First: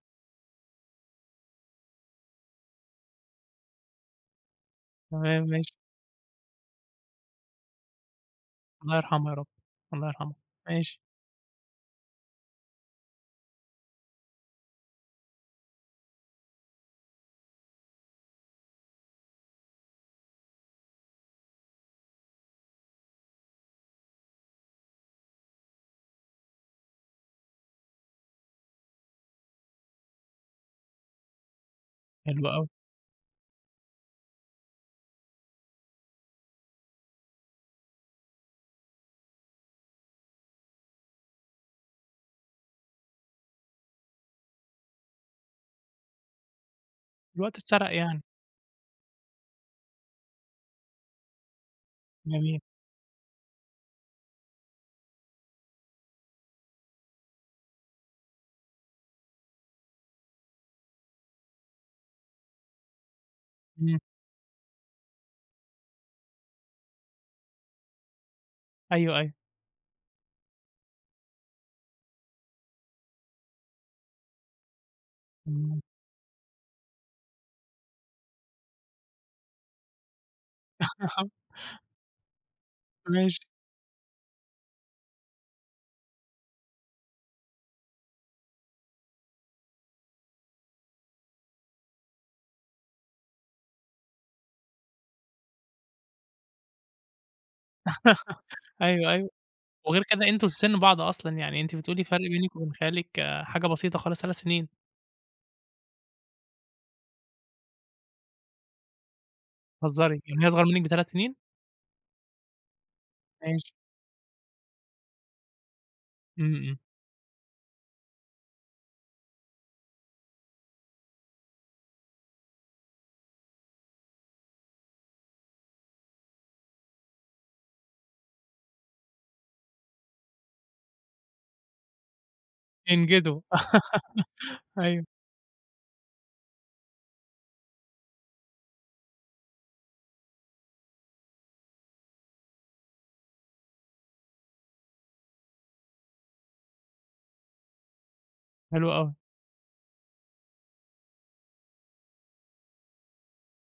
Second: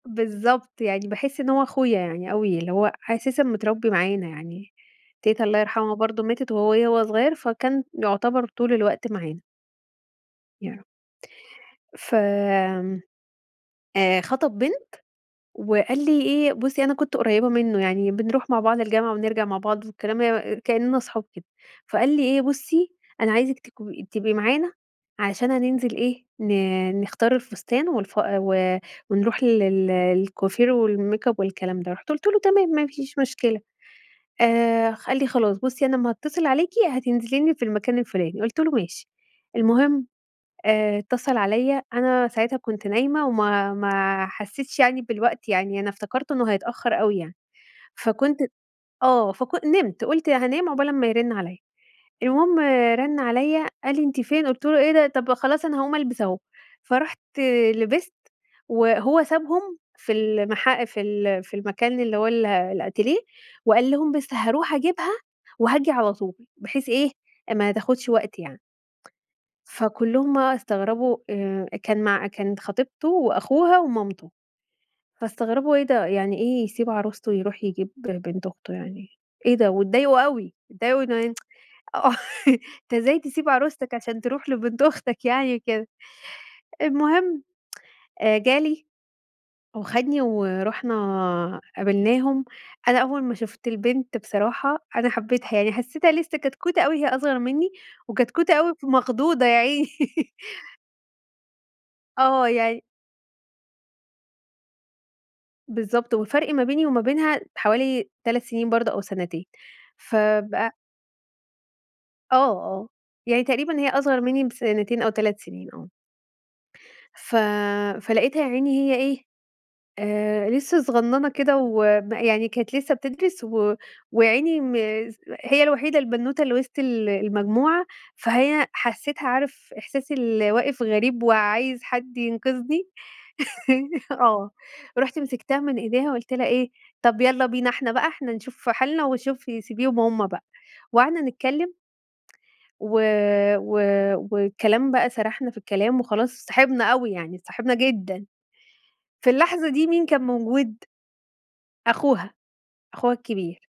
بالضبط، يعني باحس إن هو أخويا يعني أوي اللي هو أساسًا متربي معانا يعني، تمام تيتة الله ماشي. يرحمها برضه ماتت وهي وهو صغيّر فكان يعتبر طول الله الوقت يرحمها يا معانا. رب، الله يرحمها، يا رب. ماشي. ف آآ، خطب بنت وقال لي إيه بُصي أنا كنت قريبة منه يعني بنروح مع بعض الجامعة ونرجع مع بعض وكلام مي كإننا أصحاب كده فقال لي إيه "بُصي أنا عايزك تكو تبقي معانا عشان هننزل إيه ن نختار الفستان والف و ونروح لل للكوافير والميك أب والكلام ده." رُحت قُلت له حلو أوي. "تمام ما فيش مشكلة." آآ، خ قال لي: "خلاص بُصي أنا أمّا هأتصل عليكِ هتنزلي لي في المكان الفلاني" قُلت له "ماشي." المهم آآ، اتصل عليّا أنا ساعتها كنت نايمة وما ما حسيتش يعني بالوقت يعني أنا افتكرته إنه هيتأخر أوي يعني الوقت اتسرق يعني. فكنت آه، فكن نمت قُلت هانام عبال أمّا يرن عليّا المهم جميل. رن عليّا قال لي: "أنتِ فين؟" قُلت له: "إيه ده طَب خلاص أنا هأقوم ألبس أهو." فرُوحت لبست وهو سابهم في ال المحا في ال في المكان اللي هو ال الأتيليه وقال إمم. لهم بس هأروح أجيبها وهآجي على طول بحيث إيه ما تاخدش وقت يعني. أيوه، أيوه. فكلهم بقى استغربوا آآ، كان مع كانت خطيبته وأخوها ومامته، فاستغربوا إمم. إيه ده يعني إيه يسيب عروسته يروح يجيب بنت أخته يعني إيه ده واتضايقوا أوي، اتضايقوا إنه آه أنت إزاي ماشي. تسيب عرستك عشان تروح لبنت أختك يعني كده، المهم جالي وخدني ورُحنا قابلناهم. أنا أول ما شفت البنت بصراحة أنا حبيتها يعني حسيتها لسه كتكوتة أوي هي أصغر مني، وكتكوتة أوي أيوه، أيوه، مخضوضة يا عيني. وغير كده أنتم في سِن بعض أصلًا يعني أنتِ بتقولي فرق آه بينك وبين يعني خالك حاجة بسيطة خالص 3 سنين. بالضبط والفرق ما بيني وما بينها حوالي 3 سنين برضه أو سنتين بتهزرى، يعني هي أصغر فبقى منك بتلت سنين؟ آه، آه، يعني ماشي. تقريبًا هي أصغر مني بسنتين أو 3 سنين آه. إمم، إمم. ف فلقيتها يا عيني هي إيه، آآ، لسه صغننة كده وما يعني كانت لسه بتدرس و ويا عيني م هي الوحيدة البنوتة اللي وسط ال المجموعة فهي حسيتها عارف إحساس اللي واقِف غريب وعايز حد ينقذني، ينجده آه. أيوه. رُحت مسكتها من إيديها قُلت لها إيه: "طَب يالّا بينا إحنا بقى إحنا نشوف حالنا وشوفي سيبيهم هم بقى." وقعدنا نتكلم. و و والكلام بقى سرحنا في الكلام وخلاص اتصاحبنا أوي يعني اتصاحبنا جدًا، حلو أوي. في اللحظة دي مين كان موجود؟ أخوها، أخوها كبير.